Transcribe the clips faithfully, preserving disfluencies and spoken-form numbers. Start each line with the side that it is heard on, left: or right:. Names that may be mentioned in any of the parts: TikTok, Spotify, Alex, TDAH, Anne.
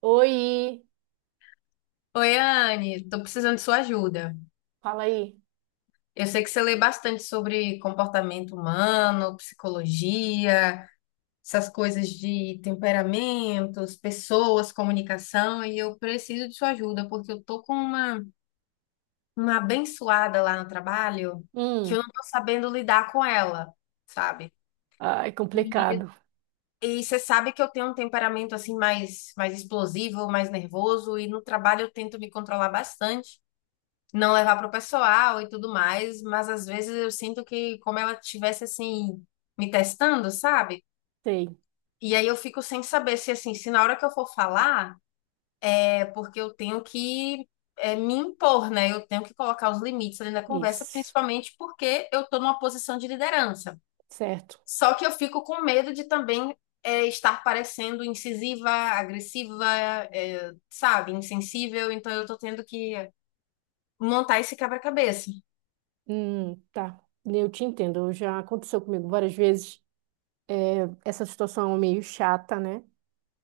right: Oi,
left: Oi, Anne, tô precisando de sua ajuda.
right: fala aí.
left: Eu sei que você lê bastante sobre comportamento humano, psicologia, essas coisas de temperamentos, pessoas, comunicação, e eu preciso de sua ajuda, porque eu tô com uma, uma abençoada lá no trabalho que eu
right: Hum,
left: não tô sabendo lidar com ela, sabe?
right: ai,
left: E,
right: complicado.
left: e você sabe que eu tenho um temperamento assim mais, mais explosivo, mais nervoso, e no trabalho eu tento me controlar bastante, não levar pro pessoal e tudo mais, mas às vezes eu sinto que como ela tivesse assim me testando, sabe?
right: Sei,
left: E aí eu fico sem saber se assim, se na hora que eu for falar, é porque eu tenho que é, me impor, né? Eu tenho que colocar os limites ali na conversa,
right: isso,
left: principalmente porque eu tô numa posição de liderança.
right: certo.
left: Só que eu fico com medo de também é, estar parecendo incisiva, agressiva, é, sabe, insensível, então eu tô tendo que montar esse quebra-cabeça.
right: Hum, tá. Eu te entendo, já aconteceu comigo várias vezes. É, essa situação é meio chata, né?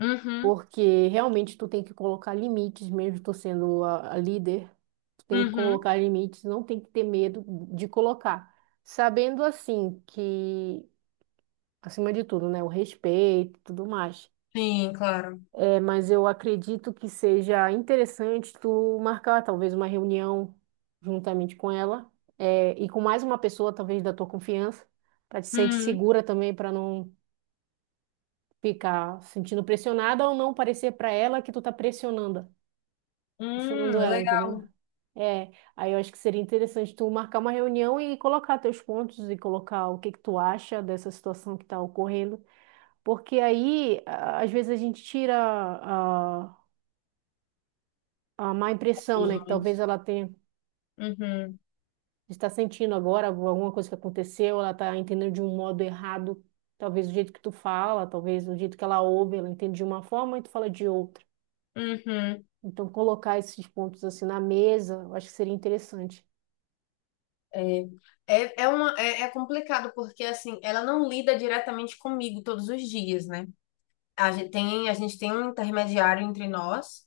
left: Uhum,
right: Porque realmente tu tem que colocar limites, mesmo tu sendo a, a líder, tu tem que
left: uhum.
right: colocar limites, não tem que ter medo de colocar. Sabendo assim que, acima de tudo, né, o respeito e tudo mais.
left: Sim, claro.
right: É, mas eu acredito que seja interessante tu marcar talvez uma reunião juntamente com ela, é, e com mais uma pessoa, talvez da tua confiança, para te sentir
left: Hum,
right: segura também, para não ficar sentindo pressionada ou não parecer para ela que tu tá pressionando,
left: hum,
right: pressionando ela,
left: legal.
right: entendeu? É, aí eu acho que seria interessante tu marcar uma reunião e colocar teus pontos e colocar o que que tu acha dessa situação que está ocorrendo, porque aí a- às vezes a gente tira a má impressão, né? Que
left: Uhum,
right: talvez ela tenha, está sentindo agora alguma coisa que aconteceu, ela está entendendo de um modo errado. Talvez o jeito que tu fala, talvez o jeito que ela ouve, ela entende de uma forma e tu fala de outra.
left: uhum.
right: Então, colocar esses pontos assim na mesa, eu acho que seria interessante.
left: É, é, é, uma, é, é complicado porque assim, ela não lida diretamente comigo todos os dias, né? A gente tem, a gente tem um intermediário entre nós,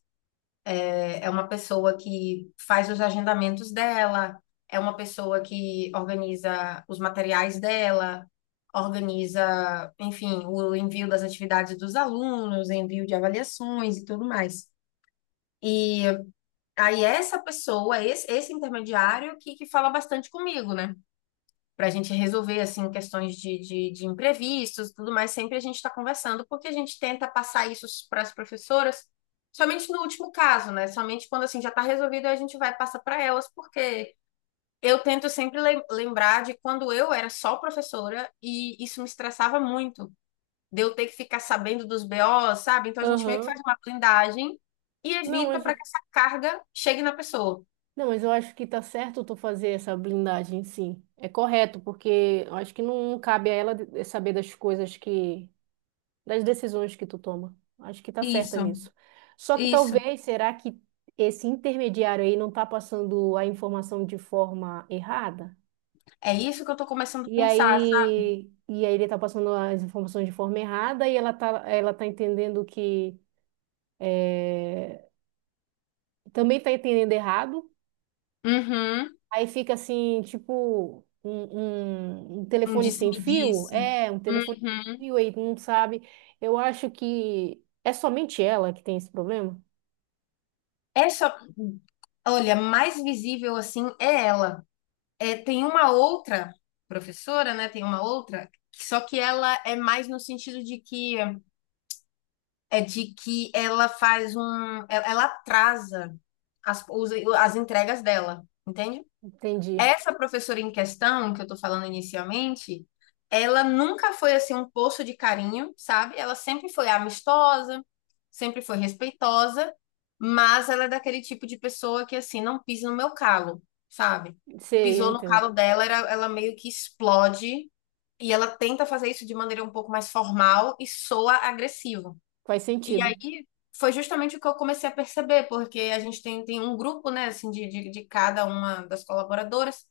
left: é, é uma pessoa que faz os agendamentos dela, é uma pessoa que organiza os materiais dela, organiza, enfim, o envio das atividades dos alunos, envio de avaliações e tudo mais. E aí essa pessoa, esse, esse intermediário que, que fala bastante comigo, né? Pra gente resolver, assim, questões de, de, de imprevistos, tudo mais, sempre a gente está conversando, porque a gente tenta passar isso para as professoras, somente no último caso, né? Somente quando, assim, já está resolvido, a gente vai passar para elas, porque eu tento sempre lem- lembrar de quando eu era só professora e isso me estressava muito, de eu ter que ficar sabendo dos B O, sabe? Então a gente meio que
right: Aham.
left: faz uma blindagem e
right: Não,
left: evita
right: mas,
left: para que essa carga chegue na pessoa.
right: não, mas eu acho que tá certo tu fazer essa blindagem, sim. É correto, porque eu acho que não cabe a ela de- saber das coisas que das decisões que tu toma. Acho que tá certa
left: Isso,
right: nisso. Só que
left: isso.
right: talvez, será que esse intermediário aí não tá passando a informação de forma errada?
left: É isso que eu tô começando a
right: E
left: pensar, sabe?
right: aí, e aí ele tá passando as informações de forma errada e ela tá, ela tá entendendo que é, também tá entendendo errado.
left: Uhum.
right: Aí fica assim, tipo, um, um, um
left: Um
right: telefone sem fio?
left: disse-me-disse.
right: É, um telefone
left: Uhum.
right: sem fio aí, tu não sabe. Eu acho que é somente ela que tem esse problema.
left: É só. Olha, mais visível assim é ela. É, tem uma outra professora, né? Tem uma outra, só que ela é mais no sentido de que é de que ela faz um, ela, ela atrasa as, os- as entregas dela, entende?
right: Entendi.
left: Essa professora em questão, que eu tô falando inicialmente, ela nunca foi assim um poço de carinho, sabe? Ela sempre foi amistosa, sempre foi respeitosa, mas ela é daquele tipo de pessoa que assim não pisa no meu calo, sabe?
right: Sei, eu
left: Pisou no
right: entendo.
left: calo dela, era- ela meio que explode e ela tenta fazer isso de maneira um pouco mais formal e soa agressivo.
right: Faz
left: E
right: sentido.
left: aí foi justamente o que eu comecei a perceber, porque a gente tem, tem um grupo, né, assim, de, de, de cada uma das colaboradoras,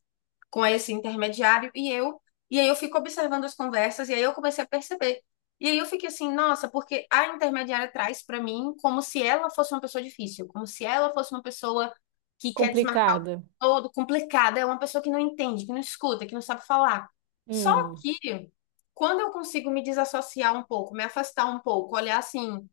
left: com esse intermediário, e eu, e aí eu fico observando as conversas, e aí eu comecei a perceber. E aí eu fiquei assim, nossa, porque a intermediária traz para mim como se ela fosse uma pessoa difícil, como se ela fosse uma pessoa que quer desmarcar o tempo
right: Complicada.
left: todo, complicada, é uma pessoa que não entende, que não escuta, que não sabe falar. Só
right: Hum,
left: que quando eu consigo me desassociar um pouco, me afastar um pouco, olhar assim,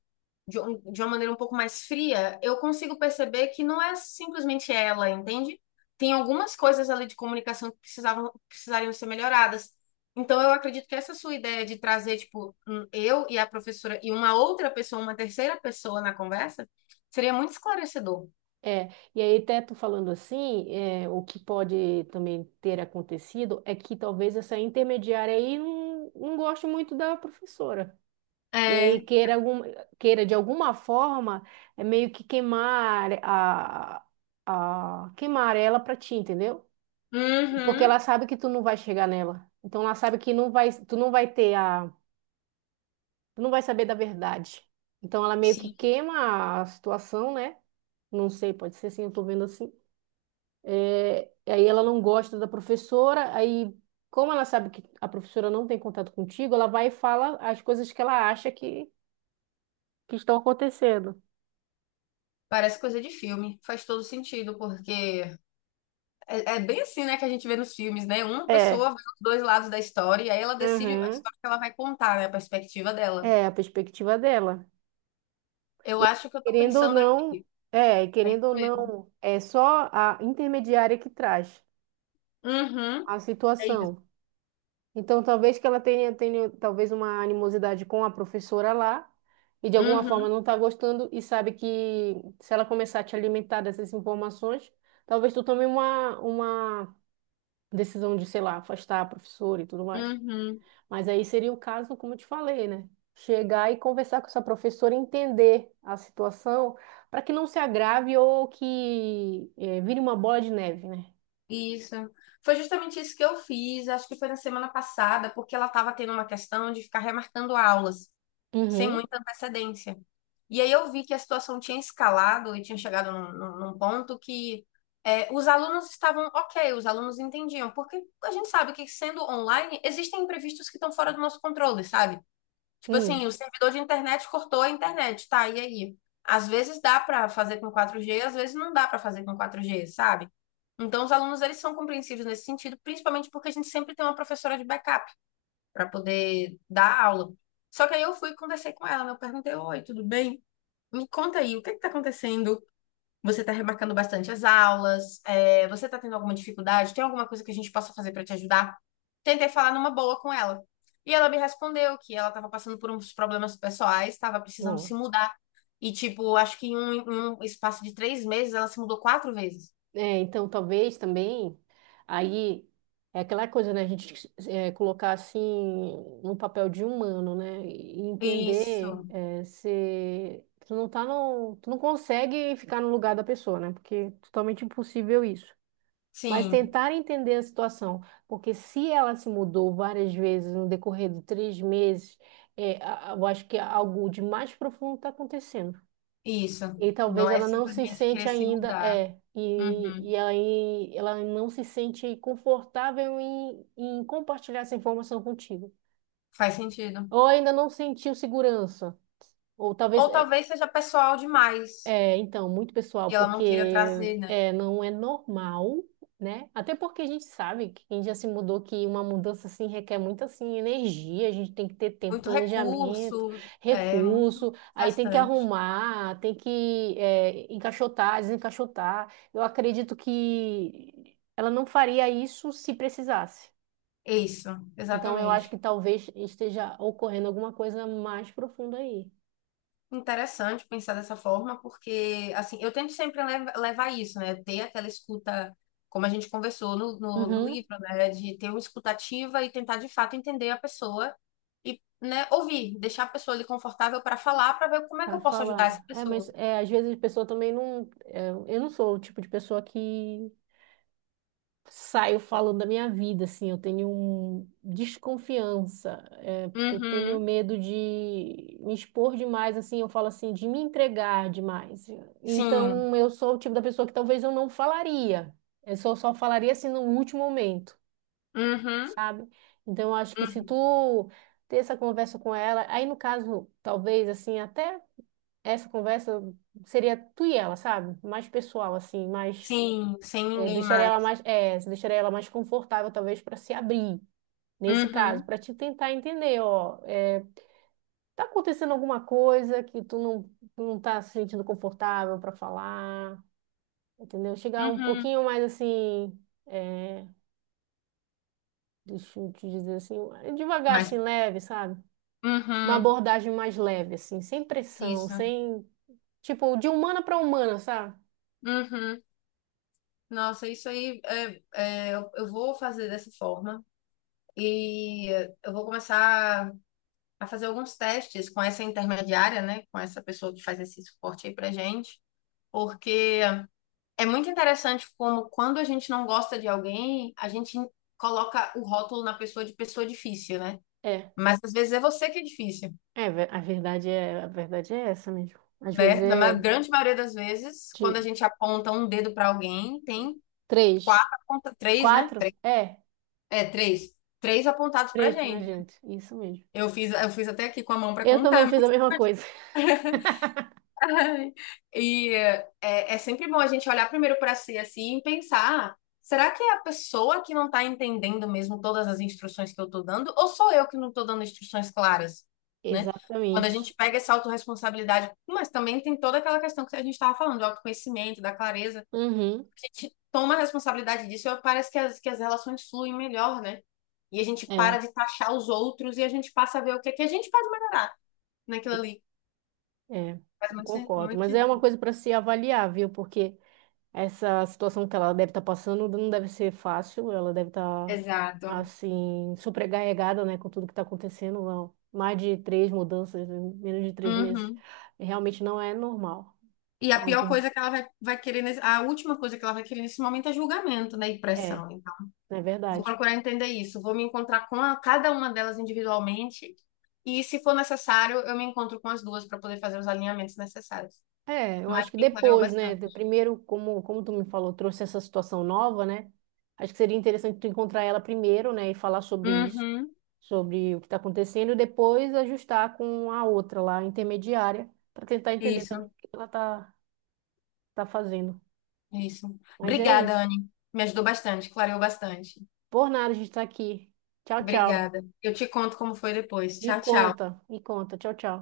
left: de, um- de uma maneira um pouco mais fria, eu consigo perceber que não é simplesmente ela, entende? Tem algumas coisas ali de comunicação que precisavam, precisariam ser melhoradas. Então, eu acredito que essa sua ideia de trazer, tipo, um- eu e a professora e uma outra pessoa, uma terceira pessoa na conversa, seria muito esclarecedor.
right: é. E aí, até tu falando assim, é, o que pode também ter acontecido é que talvez essa intermediária aí não, não goste muito da professora. E aí
left: É.
right: queira, algum, queira de alguma forma é meio que queimar a, a queimar ela pra ti, entendeu? Porque
left: Uhum.
right: ela sabe que tu não vai chegar nela. Então ela sabe que não vai, tu não vai ter a tu não vai saber da verdade. Então ela meio que
left: Sim.
right: queima a situação, né? Não sei, pode ser assim, eu tô vendo assim. É, aí ela não gosta da professora, aí como ela sabe que a professora não tem contato contigo, ela vai e fala as coisas que ela acha que, que estão acontecendo.
left: Parece coisa de filme. Faz todo sentido, porque É, é bem assim, né, que a gente vê nos filmes, né? Uma
right: É,
left: pessoa vê os dois lados da história e aí ela decide a
right: uhum,
left: história que ela vai contar, né? A perspectiva dela.
right: é a perspectiva dela.
left: Eu
right: E
left: acho que eu tô
right: querendo ou
left: pensando
right: não,
left: aqui.
right: é,
left: É isso
right: querendo ou
left: mesmo.
right: não, é só a intermediária que traz
left: Uhum.
right: a
left: É isso.
right: situação. Então, talvez que ela tenha, tenha talvez uma animosidade com a professora lá e de alguma forma
left: Uhum.
right: não está gostando e sabe que se ela começar a te alimentar dessas informações, talvez tu tome uma, uma decisão de, sei lá, afastar a professora e tudo mais.
left: Uhum.
right: Mas aí seria o caso, como eu te falei, né? Chegar e conversar com essa professora, entender a situação para que não se agrave ou que eh, vire uma bola de neve, né?
left: Isso. Foi justamente isso que eu fiz, acho que foi na semana passada, porque ela estava tendo uma questão de ficar remarcando aulas sem
right: Uhum.
left: muita antecedência. E aí eu vi que a situação tinha escalado e tinha chegado num, num- num ponto que é, os alunos estavam ok, os alunos entendiam, porque a gente sabe que sendo online, existem imprevistos que estão fora do nosso controle, sabe? Tipo assim,
right: Hum.
left: o servidor de internet cortou a internet, tá? E aí? Às vezes dá para fazer com quatro G, às vezes não dá para fazer com quatro G, sabe? Então, os alunos, eles são compreensivos nesse sentido, principalmente porque a gente sempre tem uma professora de backup para poder dar aula. Só que aí eu fui e conversei com ela, né? Eu perguntei, oi, tudo bem? Me conta aí, o que que tá acontecendo? Você tá remarcando bastante as aulas? É, você tá tendo alguma dificuldade? Tem alguma coisa que a gente possa fazer para te ajudar? Tentei falar numa boa com ela. E ela me respondeu que ela estava passando por uns problemas pessoais, estava precisando se
right: Ó.
left: mudar. E, tipo, acho que em um, em um espaço de três meses ela se mudou quatro vezes.
right: É, então talvez também aí é aquela coisa, né? A gente é, colocar assim no papel de humano, né? E entender
left: Isso,
right: é, se tu não tá no, tu não consegue ficar no lugar da pessoa, né? Porque é totalmente impossível isso. Mas
left: sim,
right: tentar entender a situação, porque se ela se mudou várias vezes no decorrer de três meses, é, a- a- eu acho que algo de mais profundo está acontecendo.
left: isso.
right: E
left: Não
right: talvez
left: é
right: ela não se
left: simplesmente
right: sente
left: querer se
right: ainda,
left: mudar.
right: é, e,
left: Uhum.
right: e aí ela não se sente confortável em, em compartilhar essa informação contigo.
left: Faz sentido.
right: Ou ainda não sentiu segurança. Ou talvez.
left: Ou
right: é,
left: talvez seja pessoal demais
right: É, então, muito pessoal,
left: e ela não
right: porque
left: queira trazer, né?
right: é, não é normal, né? Até porque a gente sabe que quem já se mudou, que uma mudança assim requer muito assim energia, a gente tem que ter tempo,
left: Muito
right: planejamento,
left: recurso, é muito
right: recurso, aí tem que
left: gastante.
right: arrumar, tem que é, encaixotar, desencaixotar. Eu acredito que ela não faria isso se precisasse.
left: Isso,
right: Então, eu acho
left: exatamente.
right: que talvez esteja ocorrendo alguma coisa mais profunda aí.
left: Interessante pensar dessa forma, porque assim, eu tento sempre lev- levar isso, né? Ter aquela escuta, como a gente conversou no, no, no
right: Uhum,
left: livro, né? De ter uma escutativa e tentar de fato entender a pessoa e, né, ouvir, deixar a pessoa ali confortável para falar, para ver como é que
right: para
left: eu posso ajudar essa
right: falar. É, mas
left: pessoa.
right: é, às vezes a pessoa também não. é, eu não sou o tipo de pessoa que saio falando da minha vida, assim. Eu tenho um desconfiança, é, porque eu tenho
left: Uhum,
right: medo de me expor demais, assim. Eu falo assim, de me entregar demais.
left: sim.
right: Então, eu sou o tipo da pessoa que talvez eu não falaria. Eu só, só falaria assim no último momento,
left: Uhum,
right: sabe? Então, eu acho que se
left: uhum.
right: tu ter essa conversa com ela, aí no caso, talvez, assim, até essa conversa seria tu e ela, sabe? Mais pessoal, assim, mais.
left: Sim, sem
right: É,
left: ninguém
right: deixaria ela
left: mais.
right: mais. É, deixaria ela mais confortável, talvez, para se abrir, nesse caso,
left: Uhum,
right: para te tentar entender, ó. É, tá acontecendo alguma coisa que tu não, tu não tá se sentindo confortável para falar, entendeu? Chegar um
left: uhum.
right: pouquinho mais assim. É, deixa eu te dizer assim, devagar,
left: Mas,
right: assim, leve, sabe? Uma
left: uhum,
right: abordagem mais leve, assim, sem pressão,
left: isso.
right: sem. Tipo, de humana para humana, sabe?
left: Uhum. Nossa, isso aí, é, é, eu, eu vou fazer dessa forma. E eh, eu vou começar a fazer alguns testes com essa intermediária, né? Com essa pessoa que faz esse suporte aí pra gente. Porque é muito interessante como quando a gente não gosta de alguém, a gente coloca o rótulo na pessoa de pessoa difícil, né?
right: É.
left: Mas às vezes é você que é difícil.
right: É, ve- a verdade é, a verdade é essa mesmo. Às vezes
left: Né? Na ma-
right: é
left: grande maioria das vezes, quando a
right: de
left: gente aponta um dedo para alguém, tem quatro,
right: três,
left: aponta- três, né?
right: quatro,
left: Três,
right: é,
left: é, três. Três apontados pra
right: três pra
left: gente.
right: gente. Isso mesmo.
left: Eu fiz, eu fiz até aqui com a mão para
right: Eu também
left: contar.
right: fiz a
left: mas-
right: mesma coisa.
left: E é, é sempre bom a gente olhar primeiro para si assim e pensar, "Ah, será que é a pessoa que não está entendendo mesmo todas as instruções que eu estou dando, ou sou eu que não estou dando instruções claras, né? Quando a
right: Exatamente.
left: gente pega essa autorresponsabilidade, mas também tem toda aquela questão que a gente estava falando, do autoconhecimento, da clareza.
right: Uhum.
left: A gente toma a responsabilidade disso, parece que as, que as relações fluem melhor, né? E a gente
right: É,
left: para de taxar os outros e a gente passa a ver o que é que a gente pode melhorar naquilo ali.
right: é,
left: Faz
right: eu
left: muito, sen-
right: concordo.
left: muito
right: Mas é uma
left: sentido.
right: coisa para se avaliar, viu? Porque essa situação que ela deve estar passando não deve ser fácil. Ela deve estar,
left: Exato.
right: assim, sobrecarregada, né, com tudo que está acontecendo. Não. Mais de três mudanças em menos de três meses
left: Uhum.
right: realmente não é normal.
left: E a pior
right: Algum
left: coisa que ela vai, vai querer, nesse- a última coisa que ela vai querer nesse momento é julgamento, né? E
right: É,
left: pressão. Então,
right: é
left: vou
right: verdade.
left: procurar entender isso. Vou me encontrar com a- cada uma delas individualmente. E, se for necessário, eu me encontro com as duas para poder fazer os alinhamentos necessários.
right: É, eu
left: Mas
right: acho que
left: me clareou
right: depois, né?
left: bastante.
right: Do primeiro, como, como tu me falou, trouxe essa situação nova, né? Acho que seria interessante tu encontrar ela primeiro, né? E falar sobre isso,
left: Uhum.
right: sobre o que está acontecendo, e depois ajustar com a outra lá, intermediária, para tentar entender também
left: Isso.
right: o que ela tá, tá fazendo.
left: É isso.
right: Mas é
left: Obrigada,
right: isso.
left: Anne. Me ajudou bastante, clareou bastante.
right: Por nada a gente tá aqui. Tchau, tchau.
left: Obrigada. Eu te conto como foi depois.
right: Me
left: Tchau, tchau.
right: conta, me conta. Tchau, tchau.